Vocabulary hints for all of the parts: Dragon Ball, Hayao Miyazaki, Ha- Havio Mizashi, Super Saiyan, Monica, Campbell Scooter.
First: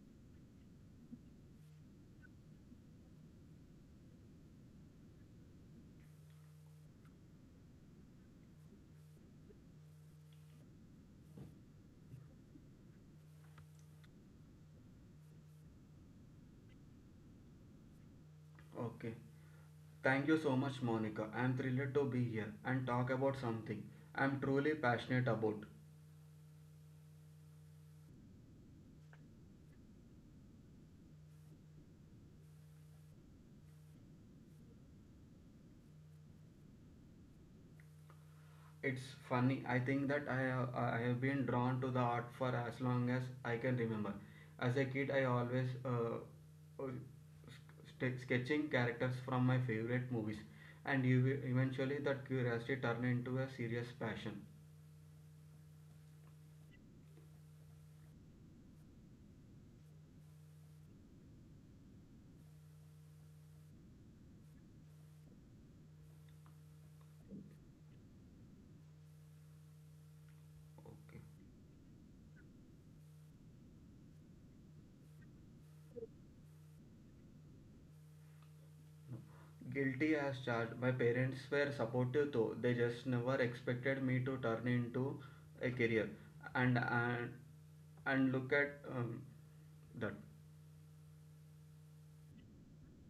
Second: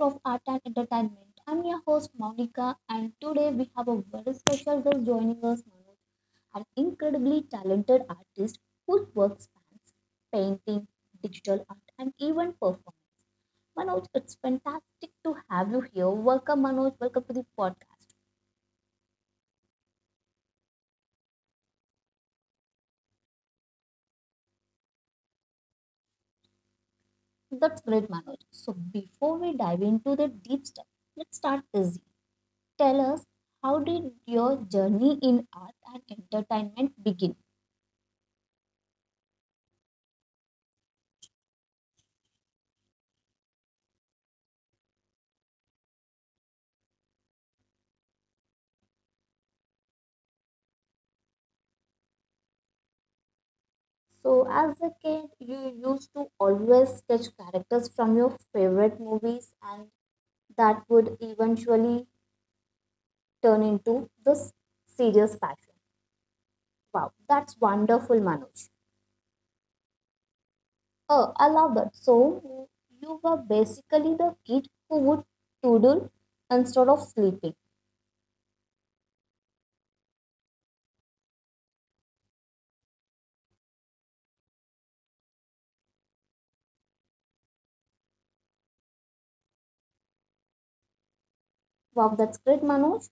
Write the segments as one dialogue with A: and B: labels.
A: of Art and Entertainment. I'm your host Monica, and today we have a very special guest joining us, Manoj, an incredibly talented artist whose work spans painting, digital art, and even performance. Manoj, it's fantastic to have you here. Welcome, Manoj. Welcome to the podcast.
B: Okay. Thank you so much, Monica. I'm thrilled to be here and talk about something I'm truly passionate about.
A: That's great, Manoj. So before we dive into the deep stuff, let's start easy. Tell us, how did your journey in art and entertainment begin?
B: It's funny, I think that I have been drawn to the art for as long as I can remember. As a kid, I always uh, sketching characters from my favorite movies, and eventually that curiosity turned into a serious
A: So,
B: passion.
A: as a kid, you used to always sketch characters from your favorite movies, and that would eventually turn into this serious passion. Wow, that's wonderful, Manoj.
B: Okay.
A: Oh, I love that. So, you were basically the kid who would doodle instead of sleeping.
B: Guilty as charged. My parents were supportive though, they just never expected me to turn into a career. And and, and look at that.
A: Wow, that's great, Manoj.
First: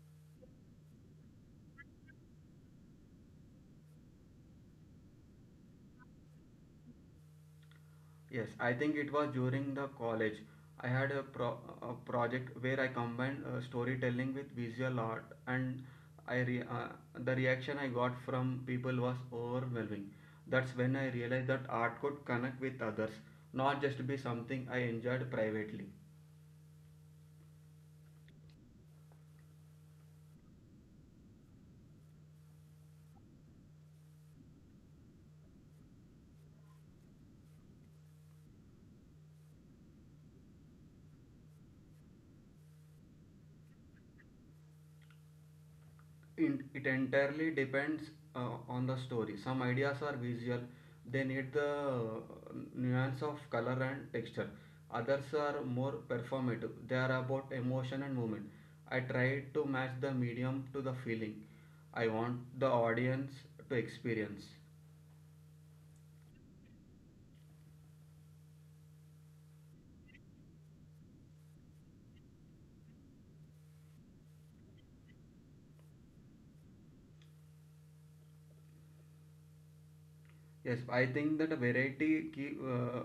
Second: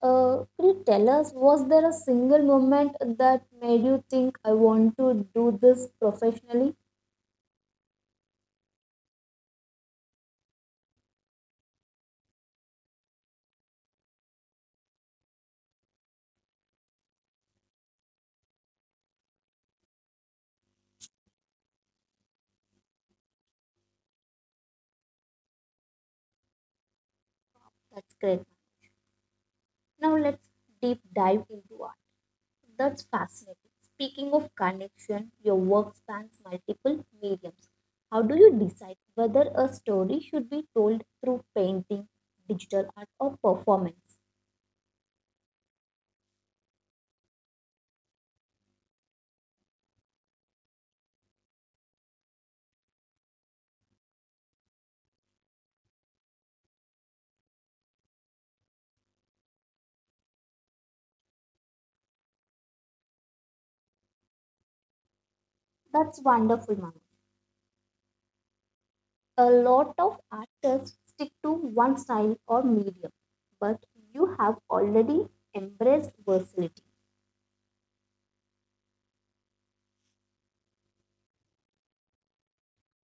A: Could you tell us, was there a single moment that made you think I want to do this professionally?
B: Yes, I think it was during the college. I had a project where I combined storytelling with visual art, and I re- uh, the reaction I got from people was overwhelming. That's when I realized that art could connect with others, not just be something I enjoyed privately.
A: That's great. Now let's deep dive into art. That's fascinating. Speaking of connection, your work spans multiple mediums. How do you decide whether a story should be told through painting, digital art, or performance?
B: It entirely depends on the story. Some ideas are visual, they need the nuance of color and texture. Others are more performative, they are about emotion and movement. I try to match the medium to the feeling I want the audience to experience.
A: That's wonderful, Manu. A lot of artists stick to one style or medium, but you have already embraced versatility.
B: Yes, I think that variety keep, uh,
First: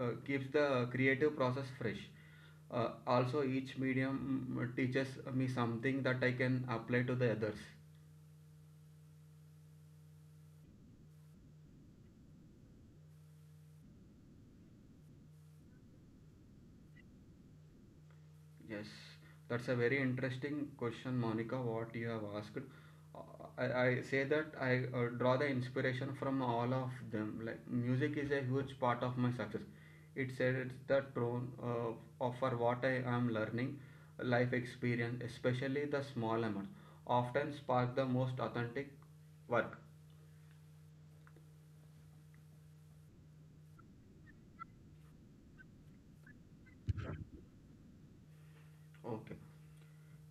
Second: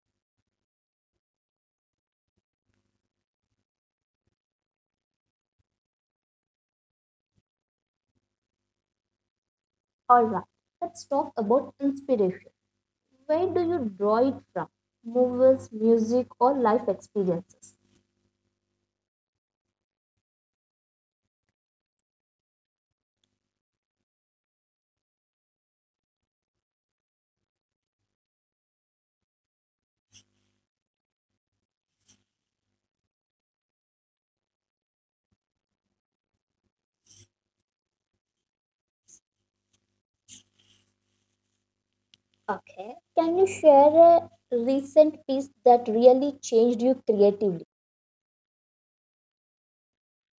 B: uh, keeps the creative process fresh. Also, each medium teaches me something that I can apply to the others.
A: All right, let's talk about inspiration. Where do you draw it from? Movies, music, or life experiences?
B: Yes, that's a very interesting question, Monica, what you have asked. Uh, I say that I draw the inspiration from all of them. Like music is a huge part of my success. It sets the tone of for what I am learning, life experience, especially the small amounts, often spark the most authentic work.
A: Okay. Can you share a recent piece that really changed you creatively?
B: Okay.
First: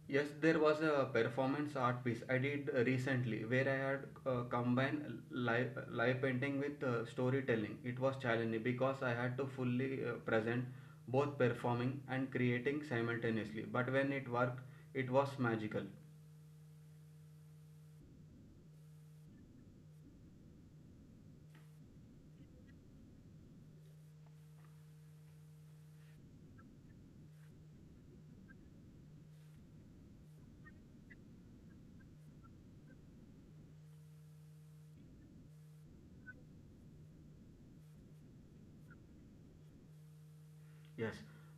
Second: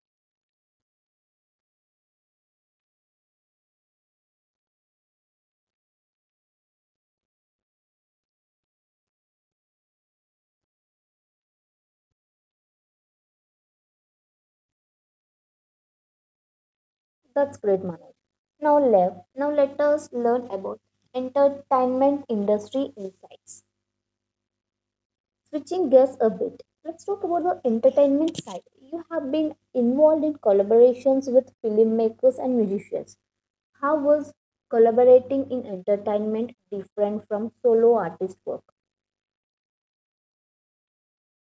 B: Yes, there was a performance art piece I did recently where I had combined live painting with storytelling. It was challenging because I had to fully present both performing and creating simultaneously. But when it worked, it was magical.
A: That's great, Manoj. Now, let us learn about entertainment industry insights. Switching gears a bit, let's talk about the entertainment side. You have been involved in collaborations with filmmakers and musicians. How was collaborating in entertainment different from solo artist work?
B: Yes,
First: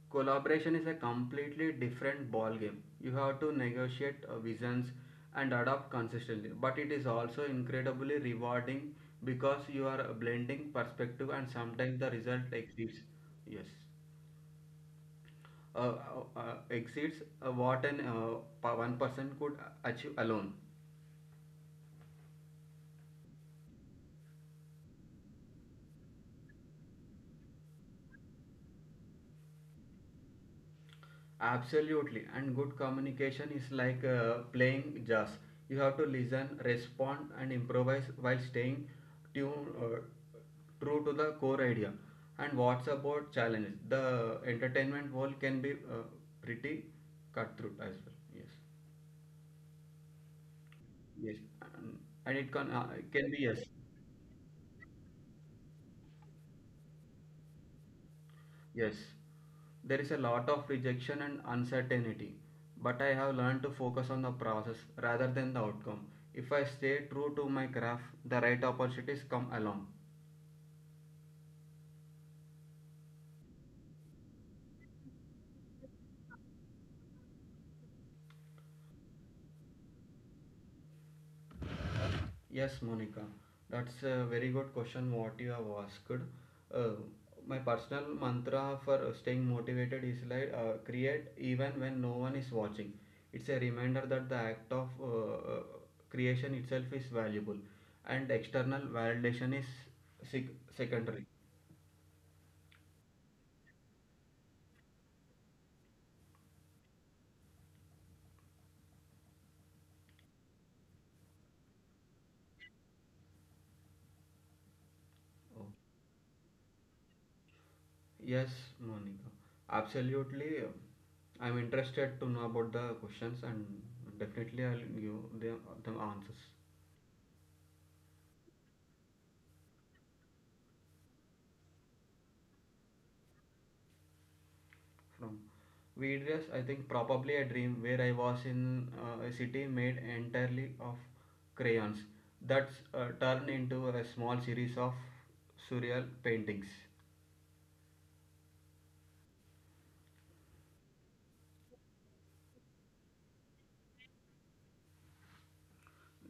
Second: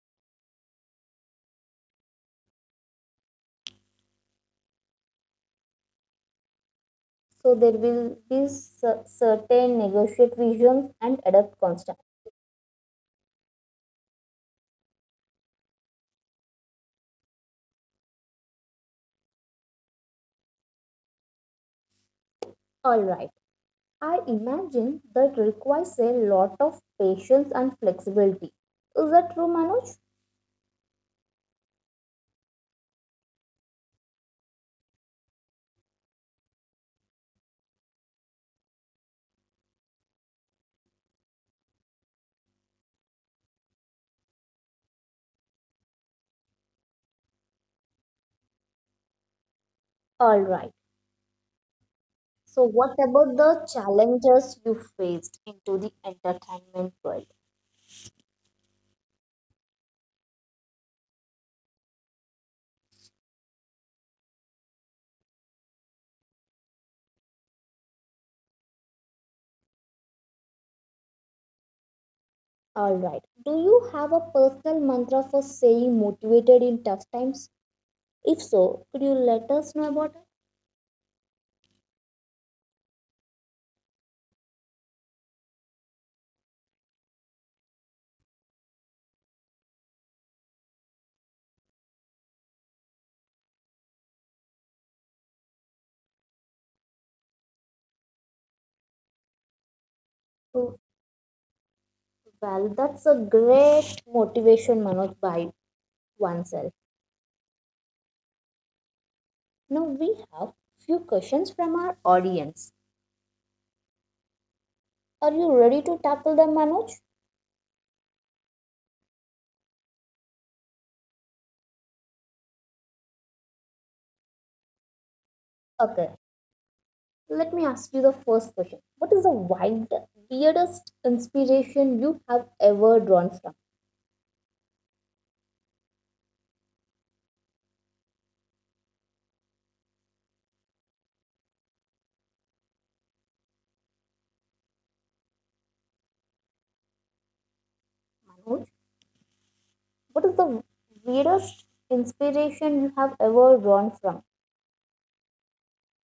B: collaboration is a completely different ball game. You have to negotiate visions and adapt consistently, but it is also
A: So there will
B: incredibly
A: be
B: rewarding because
A: certain
B: you are
A: negotiate
B: blending
A: visions and
B: perspective and
A: adapt
B: sometimes
A: constant.
B: the result yes exceeds what one person could achieve alone.
A: All right. I imagine that requires a lot of patience and flexibility. Is that true, Manoj?
B: Absolutely, and good communication is like playing jazz. You have to listen, respond, and improvise while staying tuned, uh, true to the core idea. And what's about challenges? The entertainment world can be pretty cutthroat as well. Yes,
A: All right.
B: yes, and, and it can
A: So
B: uh,
A: what
B: can be,
A: about
B: yes.
A: the challenges you faced into the entertainment world?
B: Yes, there is a lot of rejection and uncertainty, but I have learned to focus on the process rather than the outcome. If I stay true to my craft, the right opportunities come along.
A: All right. Do you have a personal mantra for staying motivated in tough times? If so, could you let us know about it?
B: Yes, Monica, that's a very good question what you have asked. Uh, my personal mantra for staying motivated is like create even when no one is watching. It's a reminder that the act of creation itself is valuable and external validation is sec-
A: Oh,
B: secondary.
A: well, that's a great motivation, Manoj, by oneself. Now we have few questions from our audience. Are
B: Oh.
A: you ready to tackle them, Manoj?
B: Yes, Monica, absolutely. I'm interested to know about the questions and definitely I'll give them
A: Okay.
B: answers.
A: Let me ask you the first question. What is the wild, weirdest inspiration you have ever drawn from,
B: From various, I think probably a dream where I was in a city made entirely of crayons that's turned into a small series of surreal paintings.
A: Manoj? What is the weirdest inspiration you have ever drawn from?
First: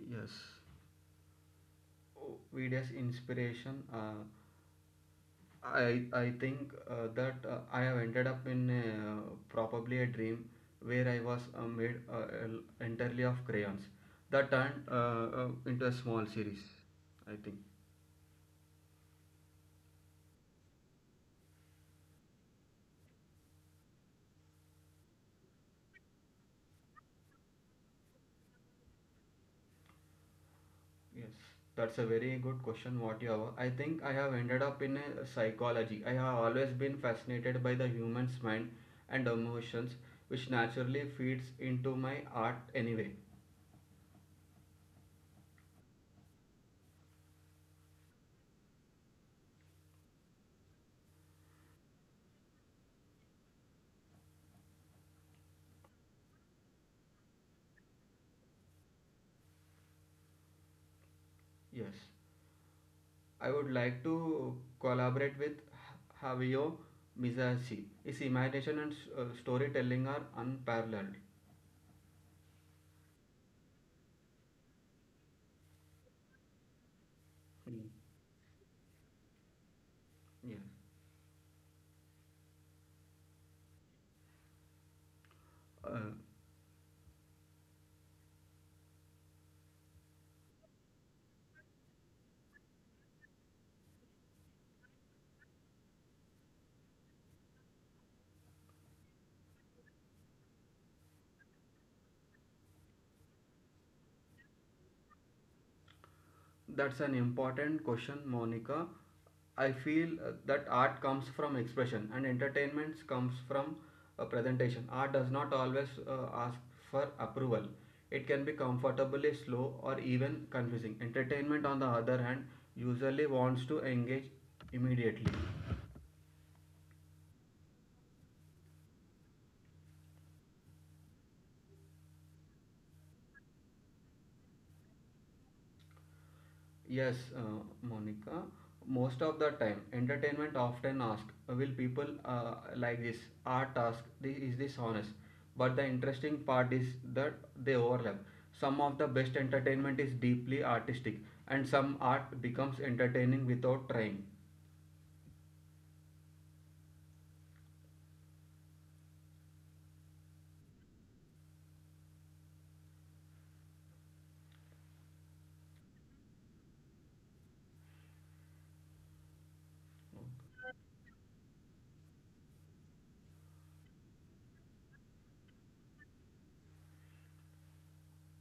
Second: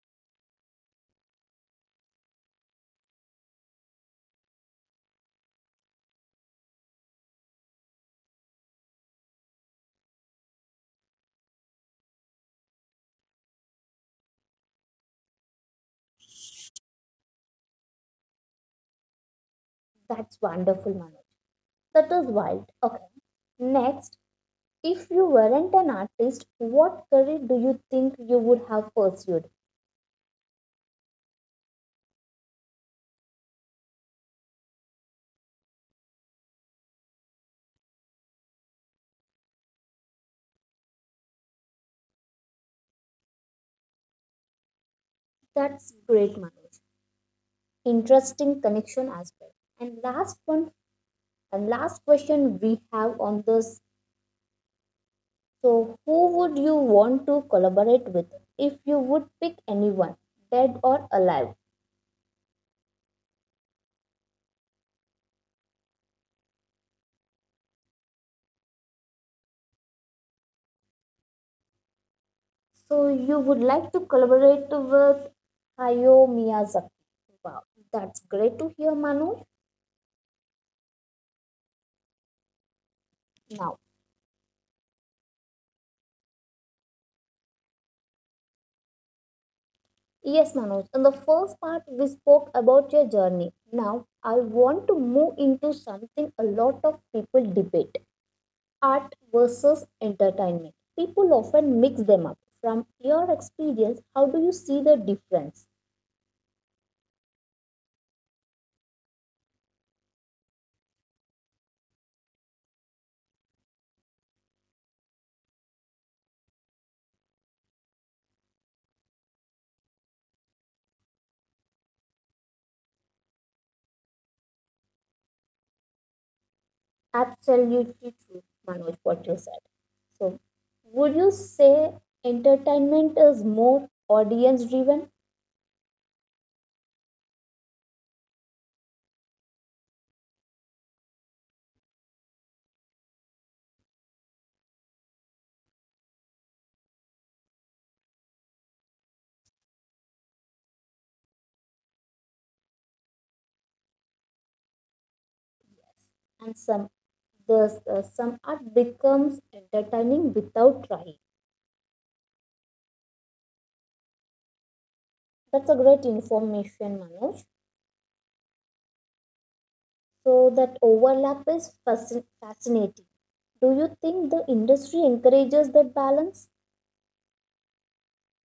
B: Yes, videos inspiration, i I think that I have ended up in probably a dream where I was made entirely of crayons that turned into a small series, I think.
A: That's wonderful, Manoj. That is wild. Okay. Next, if you weren't an artist, what career do you think you would have pursued?
B: Yes, that's a very good question, what you have. I think I have ended up in a psychology. I have always been fascinated by the human's mind and emotions, which naturally feeds into my art anyway.
A: That's great, Manoj. Interesting connection as well. And last one, and last question we have on this. So, who would you want to collaborate with if you would pick anyone, dead or alive?
B: Yes, I would like to collaborate with Havio Mizashi. His imagination and storytelling are unparalleled.
A: So, you would like to collaborate with Hayao Miyazaki. Wow,
B: Mm.
A: that's great to hear, Manoj. Now,
B: Yes.
A: yes, Manoj, in the first part, we spoke about your journey. Now, I want to move into something a lot of people debate art versus entertainment. People often mix them up. From your experience, how do you see the difference?
B: That's an important question, Monica. I feel that art comes from expression and entertainment comes from a presentation. Art does not always ask for approval. It can be comfortably slow or even confusing. Entertainment, on the other hand, usually wants to engage immediately.
A: Absolutely true, Manoj, what you said. So, would you say entertainment is more audience driven
B: Yes, Monica. Most of the time, entertainment often asks, "Will people like this art task? This is this honest?" But the interesting part is that they overlap. Some of the best entertainment is deeply artistic, and some art becomes entertaining without trying.
A: and some the some art becomes entertaining without trying? That's a great information, Manoj. So that overlap is fascinating. Do you think the industry encourages that balance?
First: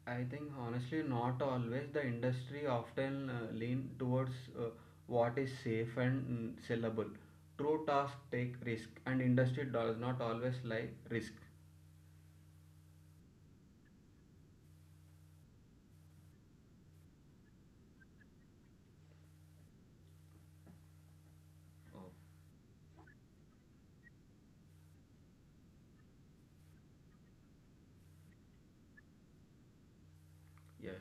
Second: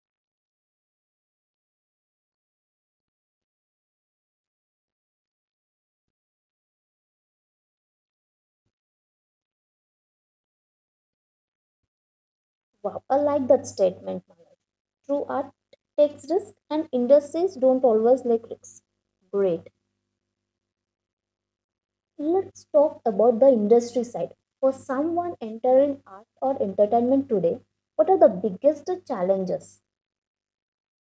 B: I think honestly, not always. The industry often lean towards what is safe and sellable. True tasks take risk, and industry does not always like risk.
A: Wow, I like that statement, Manoj. True art takes risk and industries don't always like risks. Great. Let's talk about the industry side. For someone entering art or entertainment today, what are the biggest challenges?
B: Yes.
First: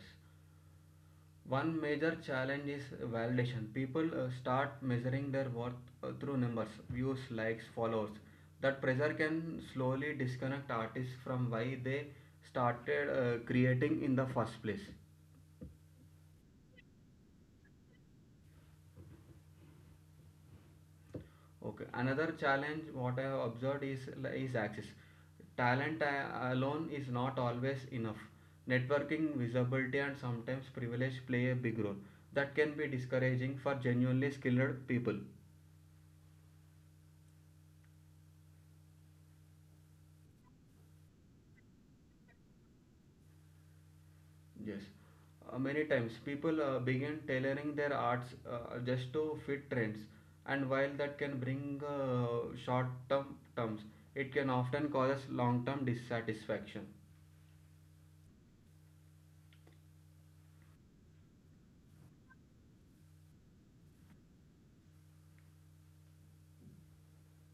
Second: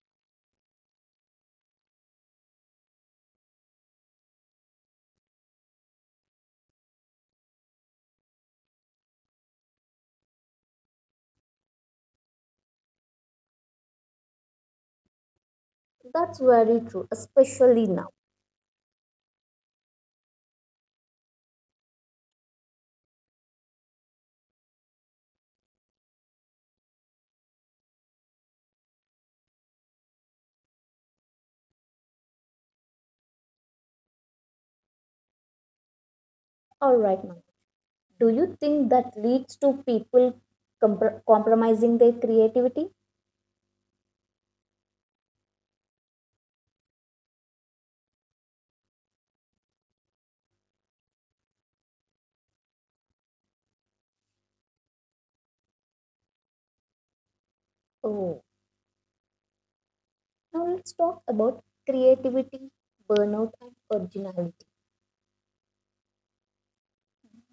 B: One major challenge is validation. People start measuring their worth through numbers, views, likes, followers. That pressure can slowly disconnect artists from why they started creating in the first place.
A: That's very true, especially now.
B: Okay. Another challenge what I have observed is access. Talent alone is not always enough. Networking, visibility, and sometimes privilege play a big role. That can be discouraging for genuinely skilled people.
A: All right, Manoj. Do you think that leads to people compromising their creativity?
B: Yes, many times people begin tailoring their arts just to fit trends, and while that can bring short term terms, it can often cause long term dissatisfaction.
A: Oh, now let's talk about creativity, burnout, and originality.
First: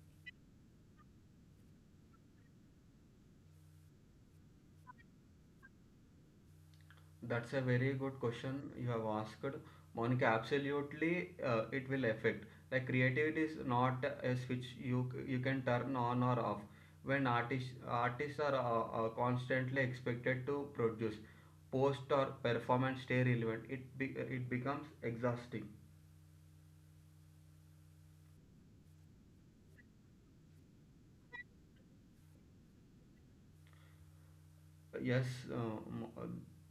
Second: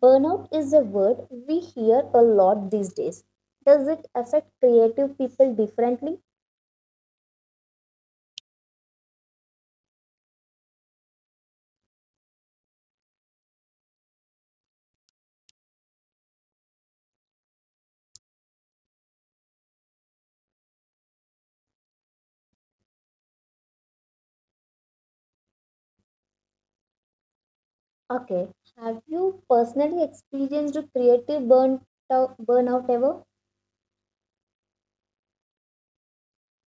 A: Burnout is a word we hear a lot these days. Does it affect creative people differently?
B: That's a very good question you have asked, Monica. Absolutely, it will affect. Like creativity is not a switch you can turn on or off. When artists are constantly expected to produce, post or performance stay relevant, it becomes exhausting.
A: Okay, have you personally experienced a burnout ever?
B: Yes, uh, Mo- uh,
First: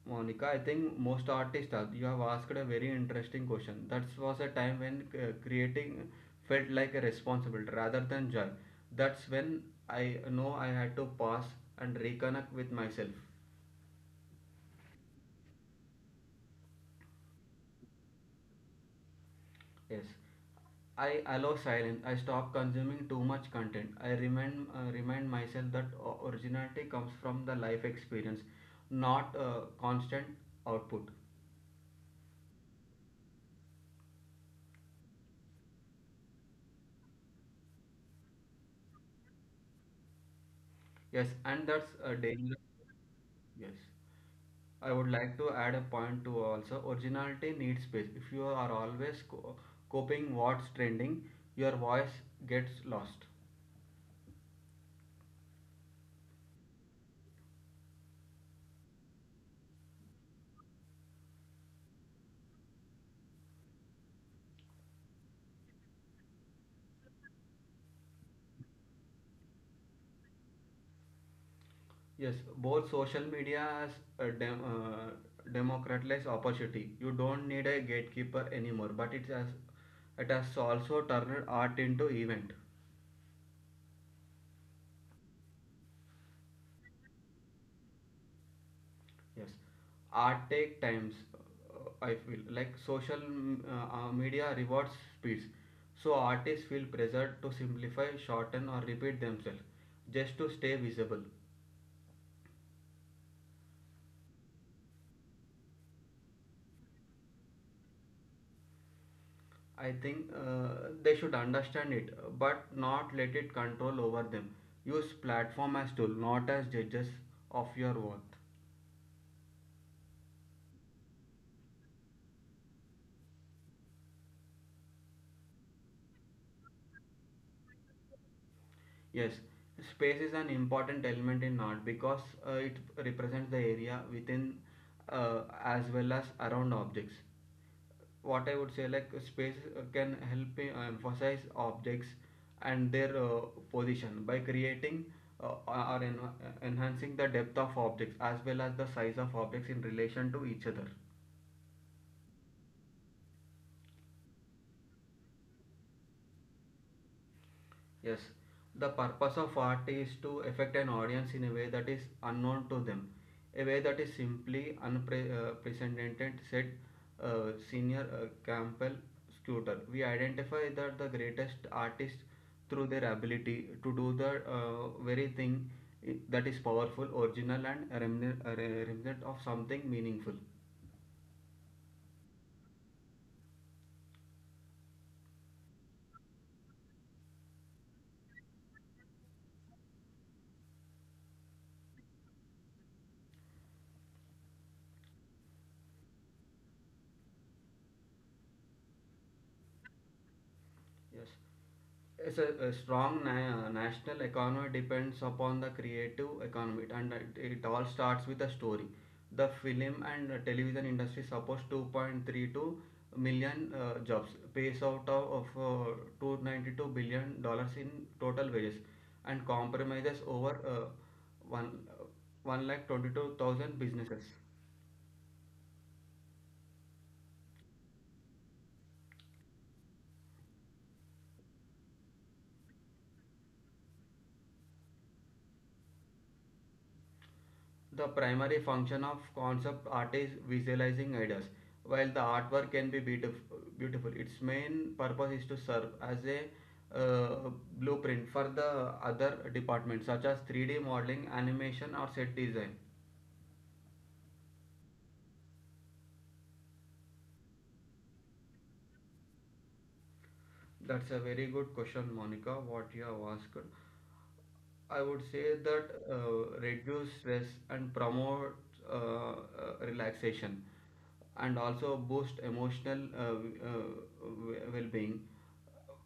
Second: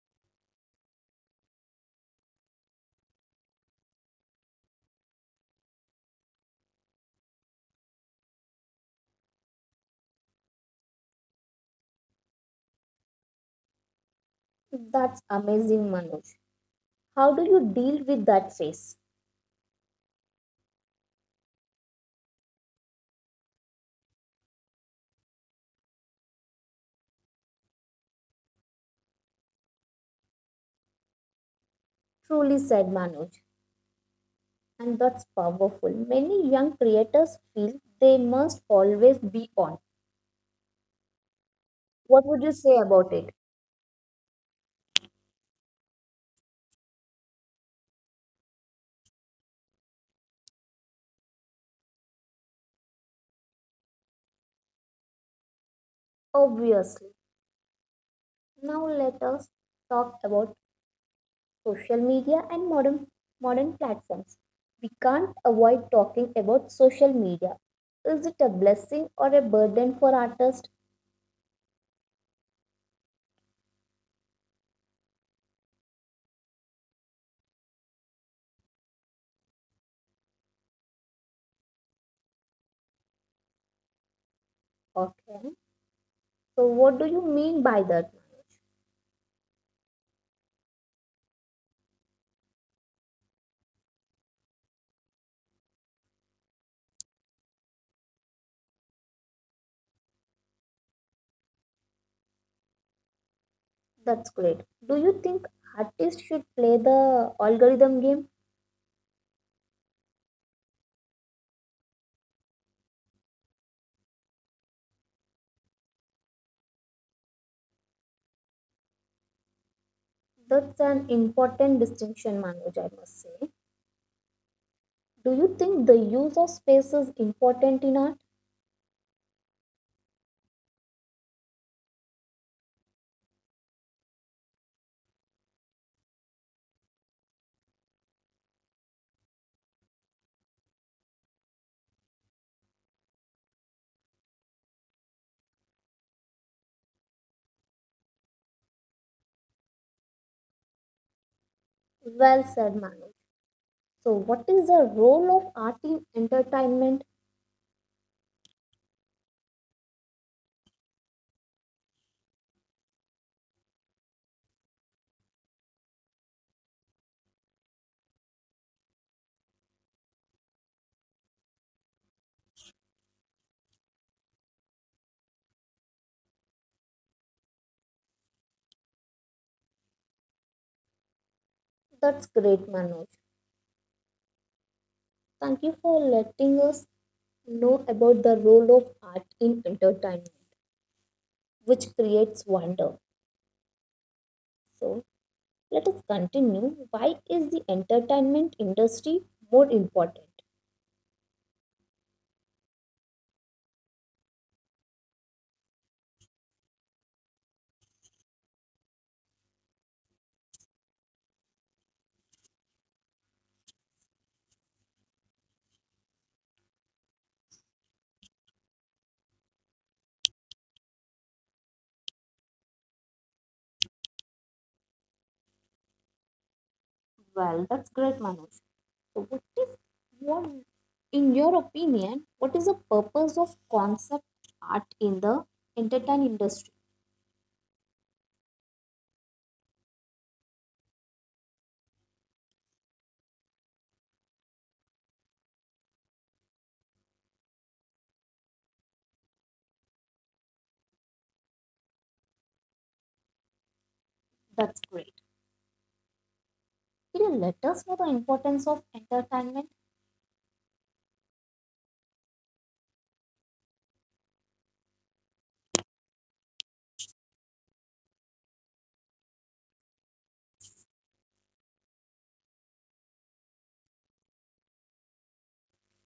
B: Monica, I think most artists are. You have asked a very interesting question. That was a time when creating felt like a responsibility rather than joy. That's when I know I had to pause and reconnect with myself.
A: That's amazing, Manoj. How do you deal with that phase?
B: Yes, I allow silence. I stop consuming too much content. I remind myself that originality comes from the life experience, not constant output.
A: Truly said Manoj. And that's powerful. Many young creators feel they must always be on.
B: Yes, and that's a
A: What would you
B: dangerous.
A: say about it?
B: Yes. I would like to add a point to also originality needs space. If you are always copying what's trending, your voice gets lost.
A: Obviously. Now let us talk about social media and modern platforms. We can't avoid talking about social media. Is it a blessing or a burden for artists?
B: Yes, both social media has a democratized opportunity. You don't need a gatekeeper anymore, but it has also turned art into event.
A: Okay. So what do you mean by that?
B: Yes, art take times. I feel like social media rewards speeds, so artists feel pressured to simplify, shorten, or repeat themselves just to stay visible.
A: That's great. Do you think artists should play the algorithm game?
B: I think they should understand it, but not let it control over them. Use platform as tool, not as judges of your worth.
A: That's an important distinction, Manoj, I must say. Do you think the use of space is important in art?
B: Yes, space is an important element in art because it represents the area within as well as around objects. What I would say like space can help me emphasize objects and their position by creating or enhancing the depth of objects as well as the size of objects in relation to each other.
A: Well said, Manoj. So, what is the role of art in entertainment?
B: Yes, the purpose of art is to affect an audience in a way that is unknown to them, a way that is simply unprecedented, said senior Campbell Scooter. We identify that the greatest artists through their ability to do the very thing that is powerful, original, and a remnant of something meaningful.
A: That's great, Manoj. Thank you for letting us know about the role of art in entertainment, which creates wonder. So, let us continue. Why is the entertainment industry more important?
B: Yes. It's a strong national economy depends upon the creative economy and it all starts with a story. The film and television industry supports 2.32 million jobs, pays out of $292 billion in total wages and compromises over 1 uh, 1 lakh 22,000 businesses.
A: Well, that's great, Manoj. So, what, in your opinion, what is the purpose of concept art in the entertainment industry?
B: The primary function of concept art is visualizing ideas. While the artwork can be beautiful its main purpose is to serve as a uh, blueprint for the other departments such as 3D modeling, animation, or set design.
A: That's great. Can you let us know the importance of entertainment
B: That's a very good question, Monica, what you have asked. I would say that reduce stress and promote uh, uh, relaxation and also boost emotional uh, well-being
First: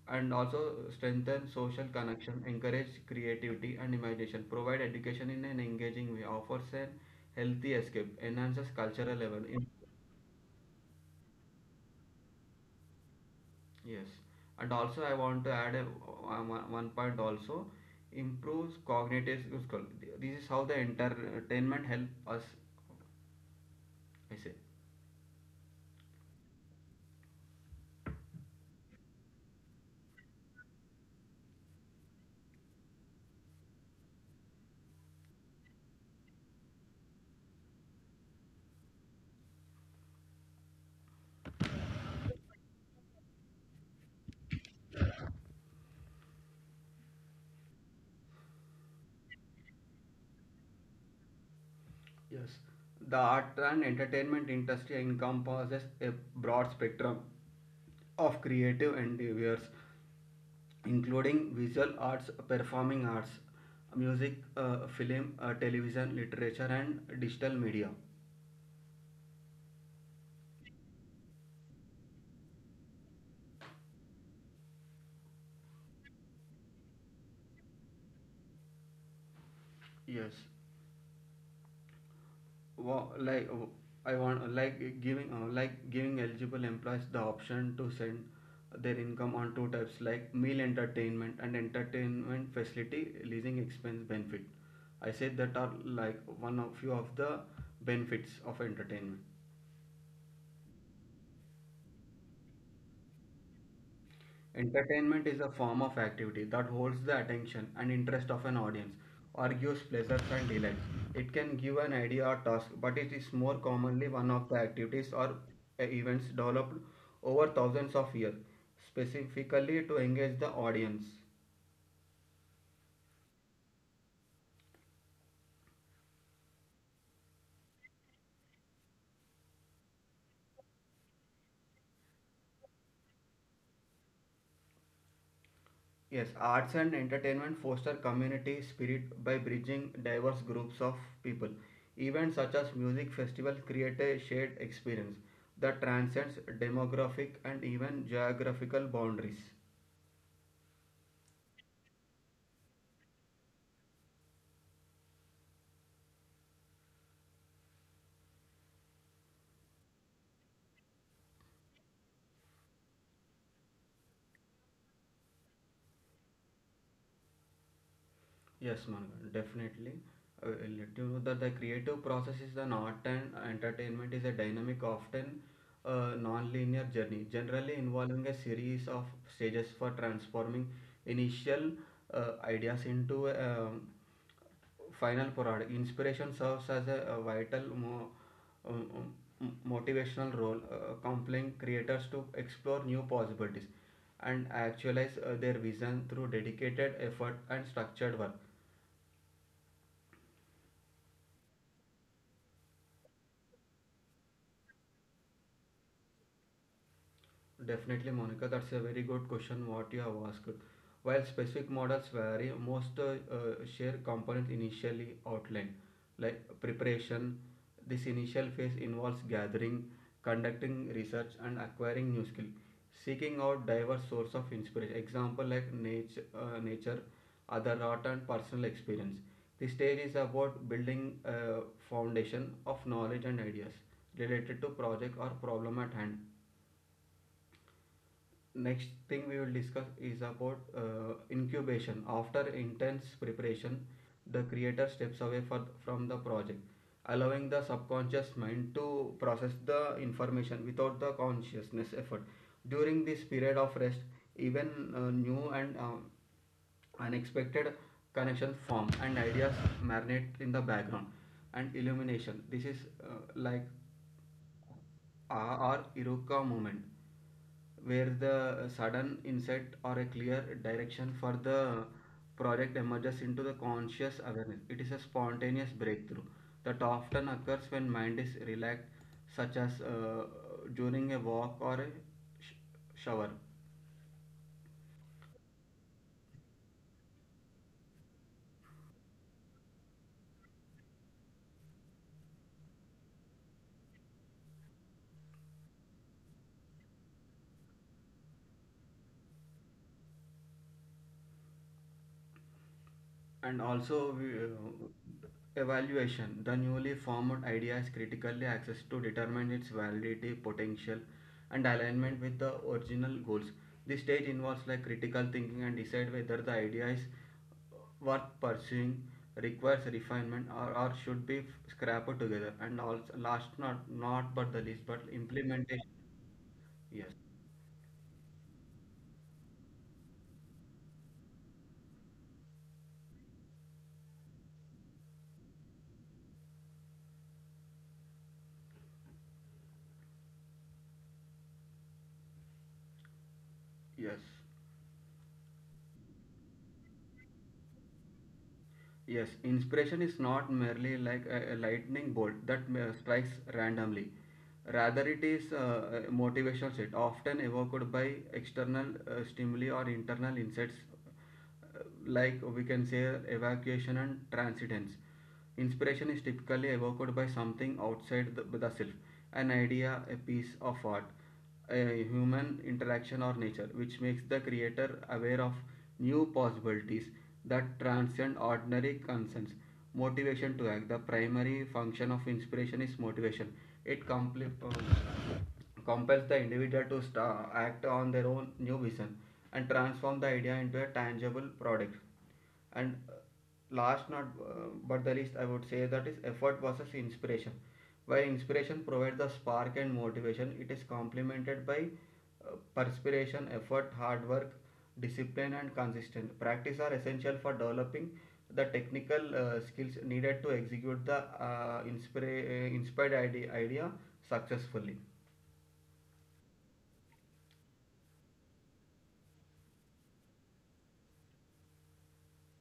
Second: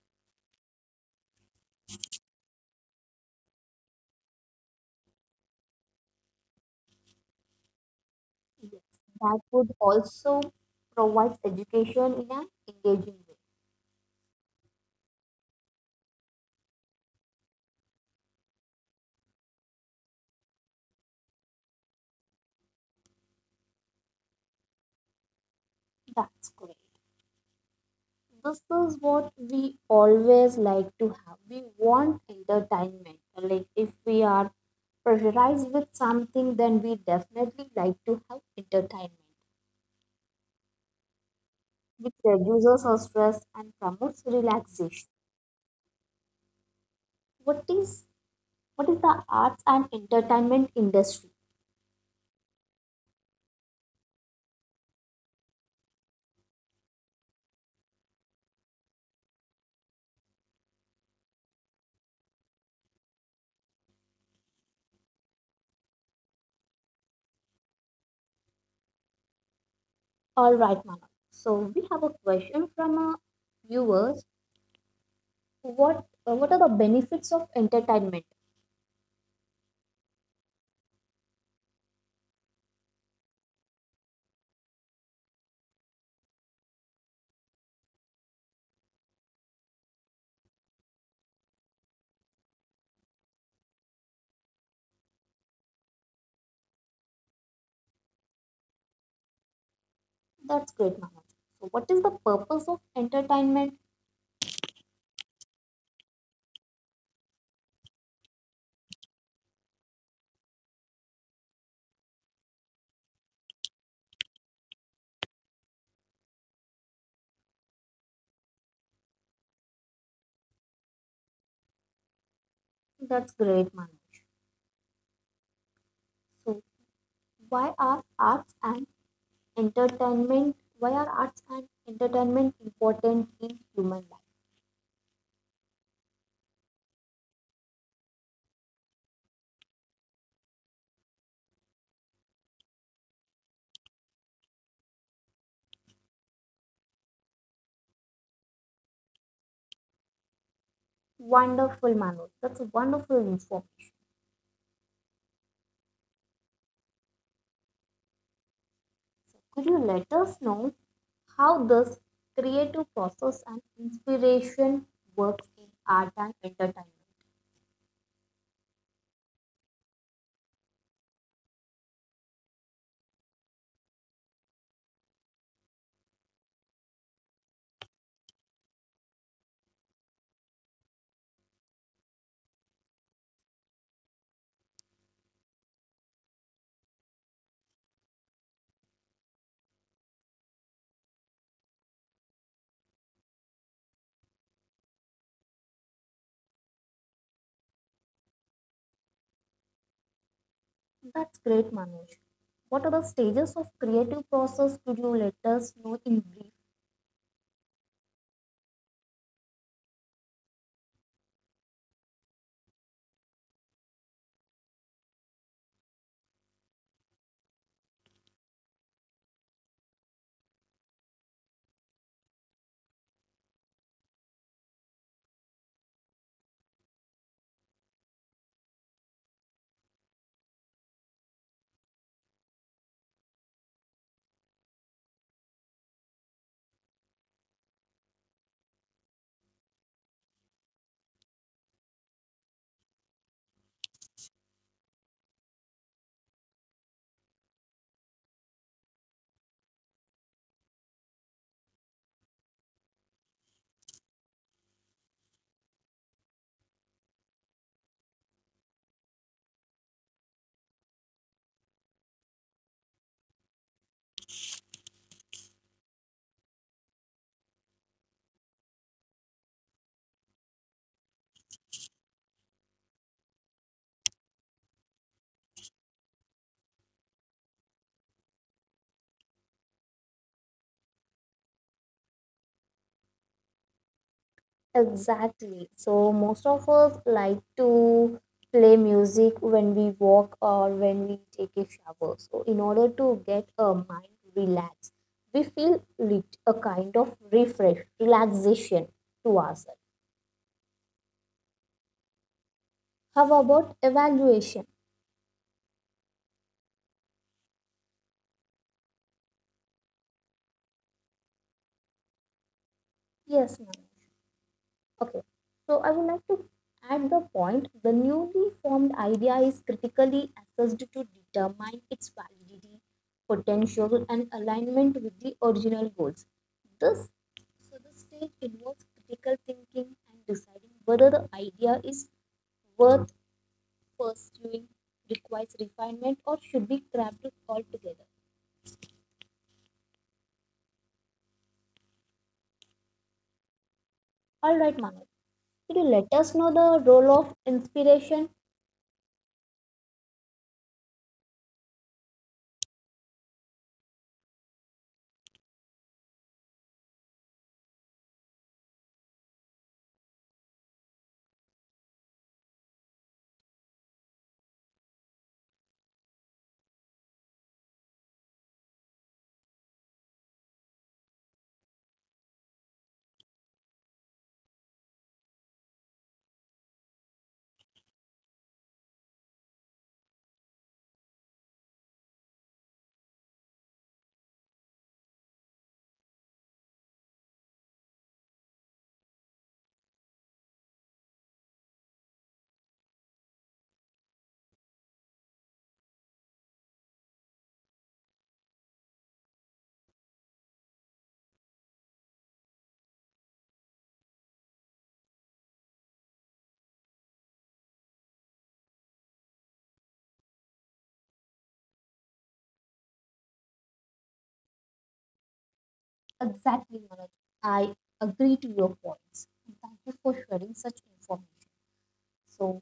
B: and also strengthen social connection, encourage creativity and imagination, provide education in an engaging way, offers a healthy escape, enhances cultural
A: that
B: level.
A: would also provides education in an engaging way?
B: Yes, and also I want to add one point also improves cognitive skill. This is how the entertainment help us. I see.
A: That's great. This is what we always like to have. We want entertainment. Like if we are pressurized with something, then we definitely like to have entertainment, which reduces our stress and promotes relaxation. What is what is the arts and entertainment industry?
B: Yes, the art and entertainment industry encompasses a broad spectrum of creative endeavors, including visual arts, performing arts, music, film, television, literature, and digital media.
A: All right, Manav. So we have a question from our viewers. What are the benefits of entertainment?
B: Yes, like I want like giving eligible employees the option to send their income on two types like meal entertainment and entertainment facility leasing expense benefit. I said that are like one of few of the benefits of entertainment.
A: That's great, Manav. So what is the purpose of entertainment?
B: Entertainment is a form of activity that holds the attention and interest of an audience or gives pleasures and delights. It can give an idea or task, but it is more commonly one of the activities or events developed over thousands of years, specifically to engage the audience.
A: That's great, Manoj. So, why are arts and Why are arts and entertainment important in human life?
B: Yes, arts and entertainment foster community spirit by bridging diverse groups of people. Events such as music festivals create a shared experience that transcends demographic and even geographical boundaries.
A: Wonderful, Manoj. That's wonderful info. Could you let us know how this creative process and inspiration works in art and entertainment?
B: Yes, Managan, definitely. Uh, Due to that, the creative process is an art and entertainment is a dynamic, often non-linear journey, generally involving a series of stages for transforming initial ideas into a final product. Inspiration serves as a vital um, um, motivational role, compelling creators to explore new possibilities and actualize their vision through dedicated effort and structured work.
A: That's great, Manoj. What are the stages of creative process? Could you let us know in brief?
B: Definitely, Monica, that's a very good question what you have asked. While specific models vary, most share components initially outlined, like preparation. This initial phase involves gathering, conducting research, and acquiring new skill, seeking out diverse source of inspiration. Example like nature, nature, other art, and personal experience. This stage is about building a foundation of knowledge and ideas related to project or problem at hand. Next thing we will discuss is about incubation. After intense preparation, the creator steps away from the project, allowing the subconscious mind to process the information without the consciousness effort. During this period of rest, even new and unexpected connections form and ideas marinate in the background. And illumination, this is uh, like or Iruka movement, where the sudden insight or a clear direction for the project emerges into the conscious awareness. It is a spontaneous breakthrough that often occurs when mind is relaxed, such as during a walk or a sh- shower.
A: Exactly. So most of us like to play music when we walk or when we take a shower. So in order to get our mind relaxed, we feel lit, a kind of refresh, relaxation to ourselves. How
B: And
A: about
B: also,
A: evaluation?
B: evaluation. The newly formed idea is critically assessed to determine its validity, potential, and alignment with the original goals.
A: Yes, ma'am.
B: This stage involves like
A: Okay,
B: critical thinking
A: so
B: and
A: I would
B: decide
A: like
B: whether
A: to
B: the idea is
A: add the point the
B: worth
A: newly formed
B: pursuing,
A: idea is
B: requires
A: critically
B: refinement,
A: assessed
B: or
A: to
B: should be
A: determine its
B: scrapped together.
A: validity,
B: And also, last
A: potential, and
B: not but the least,
A: alignment
B: but
A: with the
B: implementation.
A: original goals. This
B: Yes,
A: so the stage involves critical thinking and deciding whether the idea is worth pursuing, requires refinement, or should be scrapped altogether.
B: yes.
A: All right, Manav, could you let us know the role of inspiration?
B: Yes, inspiration is not merely like a lightning bolt that strikes randomly. Rather, it is a motivational set, often evoked by external stimuli or internal insights, uh, like we can say evacuation and transcendence. Inspiration is typically evoked by something outside the self, an idea, a piece of art, a human interaction or nature, which makes the creator aware of new possibilities that transcend ordinary concerns. Motivation to act. The primary function of inspiration is motivation. It compels the individual to start act on their own new vision and transform the idea into a tangible product, and last not but the least, I would say that is effort versus inspiration. While inspiration provides the spark and motivation, it is complemented by perspiration effort, hard work, discipline, and consistent practice are essential for developing the technical skills needed to execute the inspired idea successfully.
A: Exactly, Manoj. I agree to your points. Thank you for sharing such information. So,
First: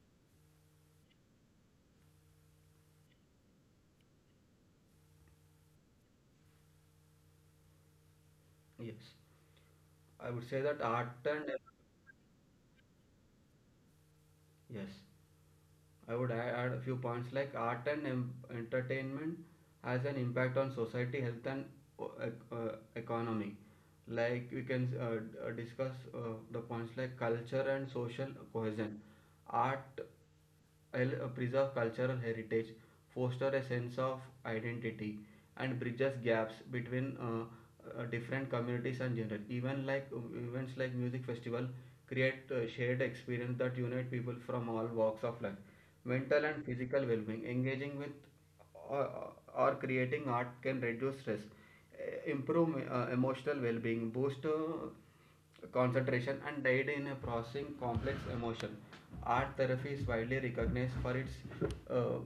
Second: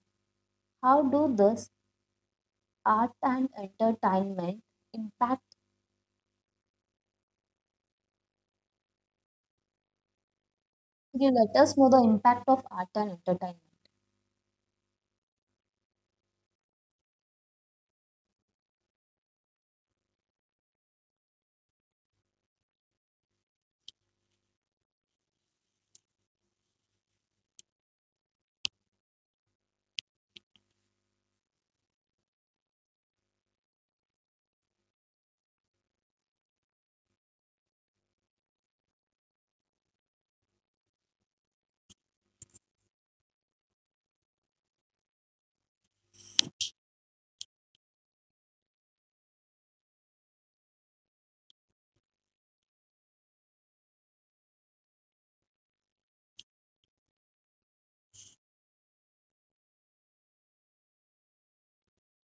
A: how do this art and entertainment impact?
B: yes i would say that art
A: Could you
B: and uh,
A: let us know the impact of art and entertainment?
B: yes, I would add a few points like art and entertainment has an impact on society, health, and o- economy. Like we can discuss the points like culture and social cohesion. Art preserve cultural heritage, foster a sense of identity, and bridges gaps between different communities and genre. Even like events like music festival create shared experience that unite people from all walks of life. Mental and physical well-being, engaging with or, or creating art can reduce stress, improve emotional well-being, boost concentration, and aid in processing complex emotion. Art therapy is widely recognized for its uh,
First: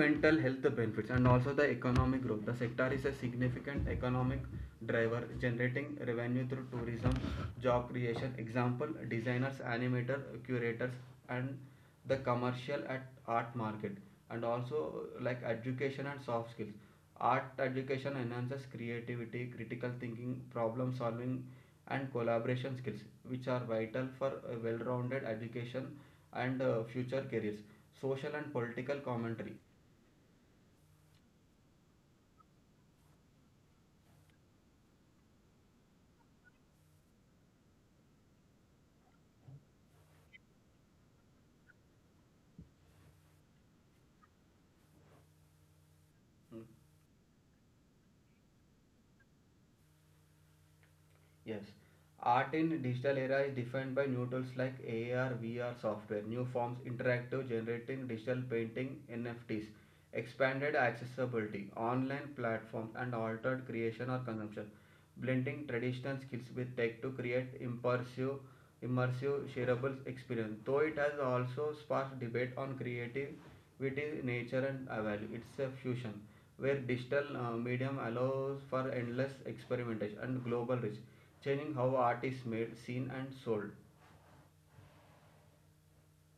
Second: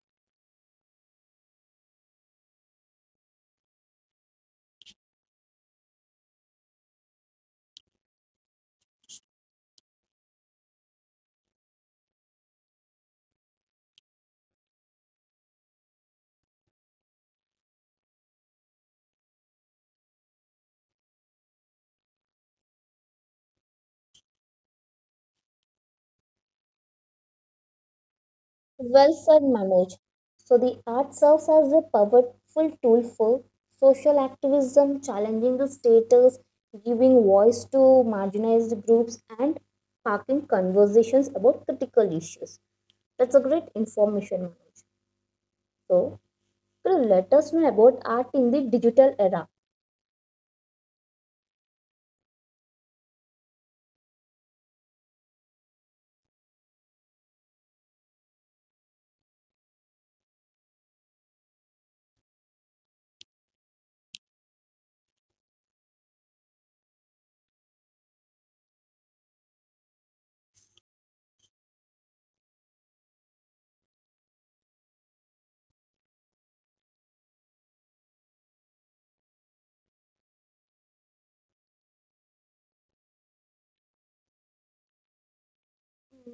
B: mental health benefits. And also the economic growth. The sector is a significant economic driver, generating revenue through tourism, job creation. Example: designers, animators, curators, and the commercial at art market. And also like education and soft skills, art education enhances creativity, critical thinking, problem solving, and collaboration skills, which are vital for a well-rounded education and future careers. Social and political
A: Well said,
B: commentary.
A: Manoj. So, the art serves as a powerful tool for social activism, challenging the status, giving voice to marginalized groups, and sparking conversations about critical issues. That's a great information, Manoj. So, let us know about art in the digital era.
B: Yes, art in digital era is defined by new tools like A R, V R software, new forms, interactive generating, digital painting, N F Ts, expanded accessibility, online platforms, and altered creation or consumption, blending traditional skills with tech to create immersive, shareable experience. Though it has also sparked debate on creativity, nature, and value. It's a fusion where digital medium allows for endless experimentation and global reach, changing how art is made, seen, and sold.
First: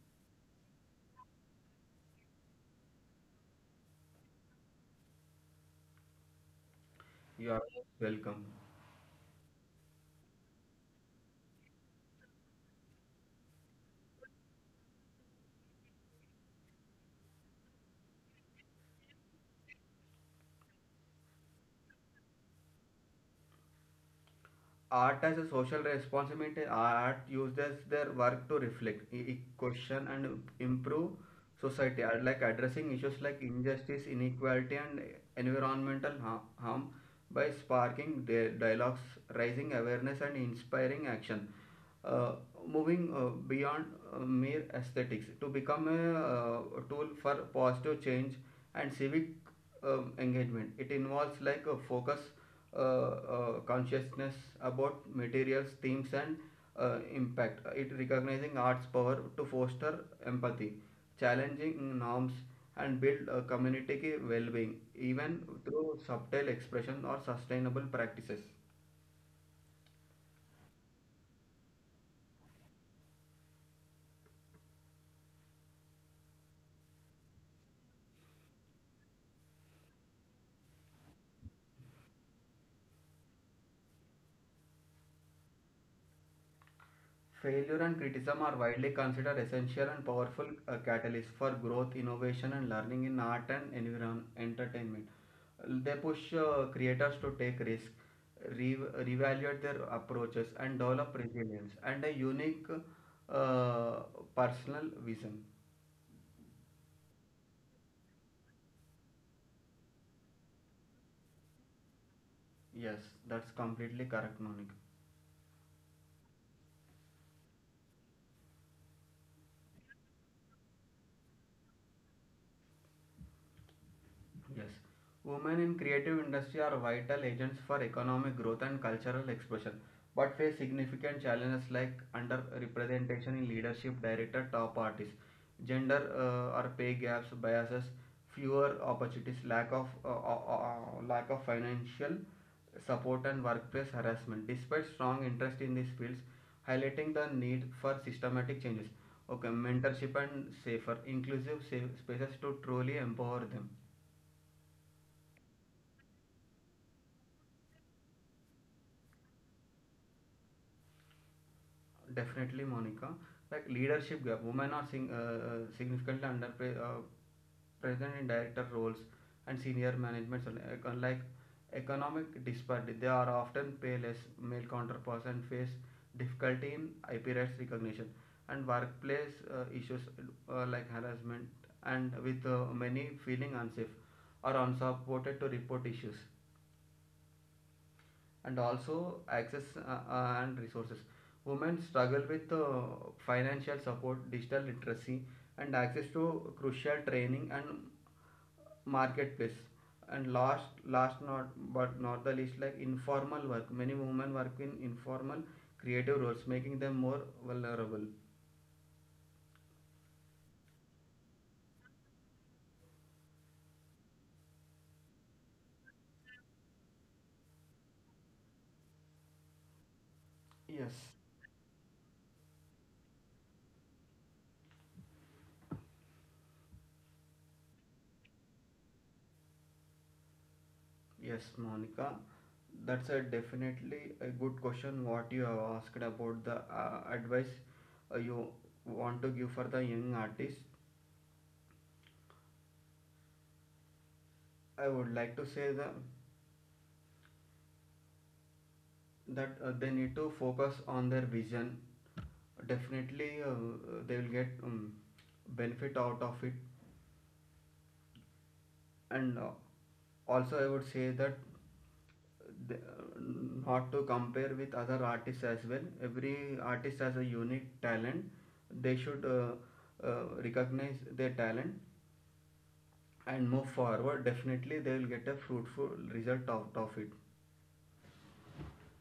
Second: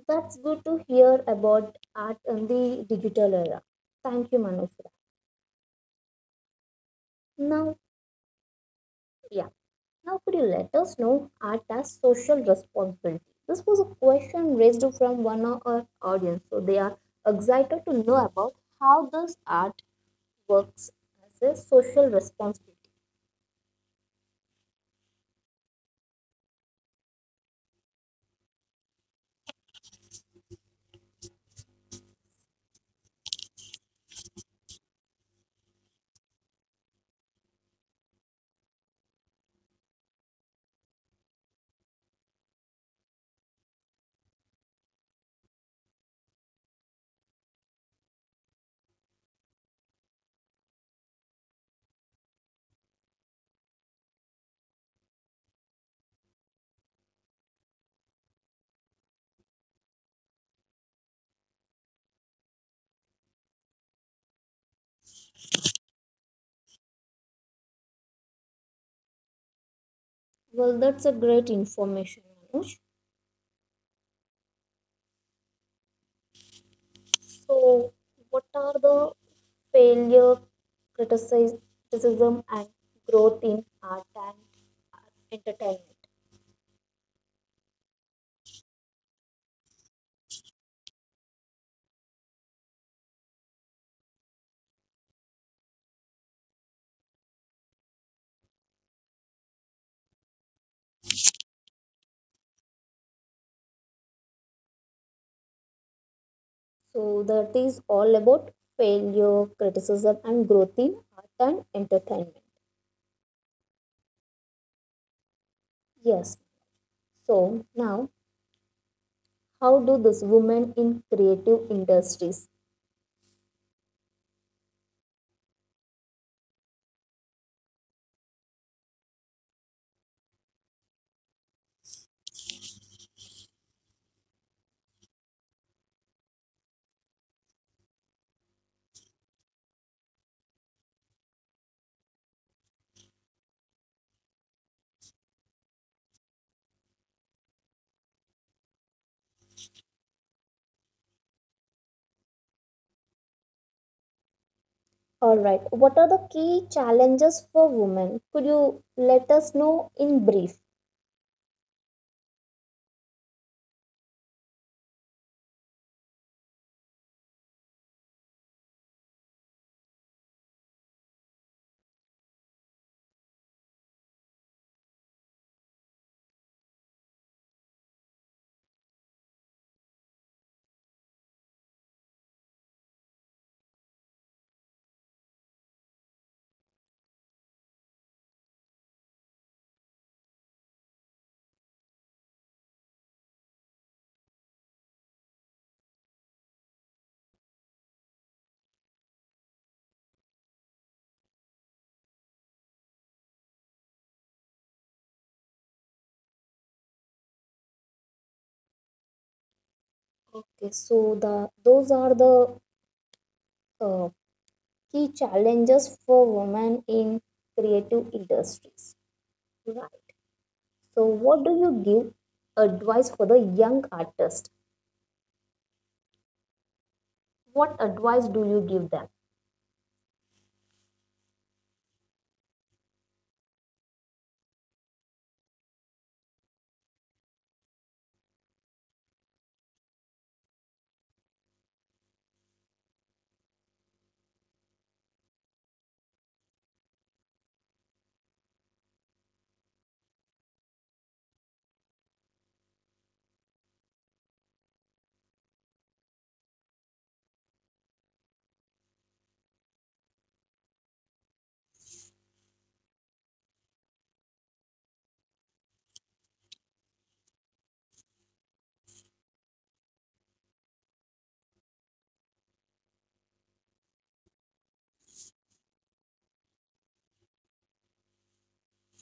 A: That's good to hear about art in the digital era. Thank you, Manusra.
B: You are
A: Now,
B: welcome.
A: yeah, now could you let us know art as social responsibility? This was a question raised from one of our audience, so they are excited to know about how this art works as a social responsibility.
B: Art as a social responsibility, art uses their work to reflect, question, and improve society, I like addressing issues like injustice, inequality, and environmental harm by sparking their dialogues, raising awareness, and inspiring action. Uh, Moving beyond mere aesthetics to become a tool for positive change and civic engagement. It involves like a focus, consciousness about materials, themes, and impact. It recognizing art's power to foster empathy, challenging norms, and build a community well-being even through subtle expression or sustainable practices.
A: Well, that's a great information, Manoj. So, what are the failure, criticism, and growth in art and entertainment?
B: Failure and criticism are widely considered essential and powerful catalysts for growth, innovation, and learning in art and environment entertainment. They push creators to take risks, re- reevaluate their approaches, and develop resilience and a unique uh, personal vision.
A: So, that is all about failure, criticism, and growth in art and entertainment.
B: Yes, that's completely correct, Monica.
A: Yes. So, now how do these women in creative industries?
B: Yes. Women in creative industry are vital agents for economic growth and cultural expression, but face significant challenges like underrepresentation in leadership, director, top artists, gender or pay gaps, biases, fewer opportunities, lack of financial support, and workplace harassment. Despite strong interest in these fields, highlighting the need for systematic changes. Okay, mentorship and safer, inclusive safe spaces to truly empower them.
A: All right. What are the key challenges for women? Could you let us know in brief?
B: Definitely, Monica. Like leadership gap, women are significantly present in director roles and senior management. Unlike economic disparity, they are often pay less male counterparts and face difficulty in IP rights recognition and workplace issues like harassment, and with many feeling unsafe or unsupported to report issues, and also access and resources. Women struggle with financial support, digital literacy, and access to crucial training and marketplace. And last not but not the least, like informal work. Many women work in informal creative roles, making them more vulnerable.
A: Okay. So, the those are the uh, key challenges for women in creative industries. Right.
B: Yes.
A: So, what do you give advice for the young artist? What advice do you give them?
B: Yes, Monica, that's a definitely a good question. What you have asked about the advice you want to give for the young artists, I would like to say that they need to focus on their vision. Definitely, they will get benefit out of it, and also I would say that not to compare with other artists as well. Every artist has a unique talent. They should recognize their talent and move forward. Definitely they will get a fruitful result out of it.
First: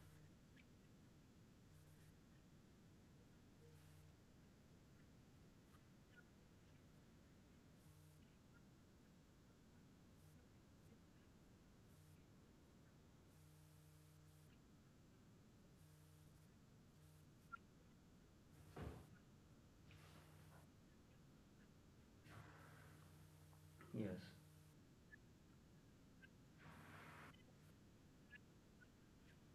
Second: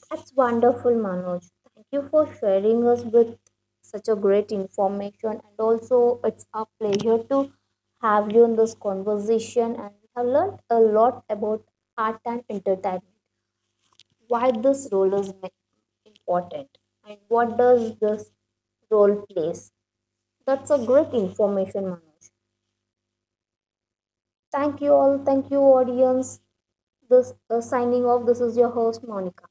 A: That's wonderful, Manoj. Thank you for sharing us with such a great information. And also, it's a pleasure to have you in this conversation. And we have learned a lot about art and entertainment, why this role is important, and what does this role plays. That's a great information, Manoj.
B: Yes.
A: Thank you all. Thank you, audience. This signing off. This is your host, Monica.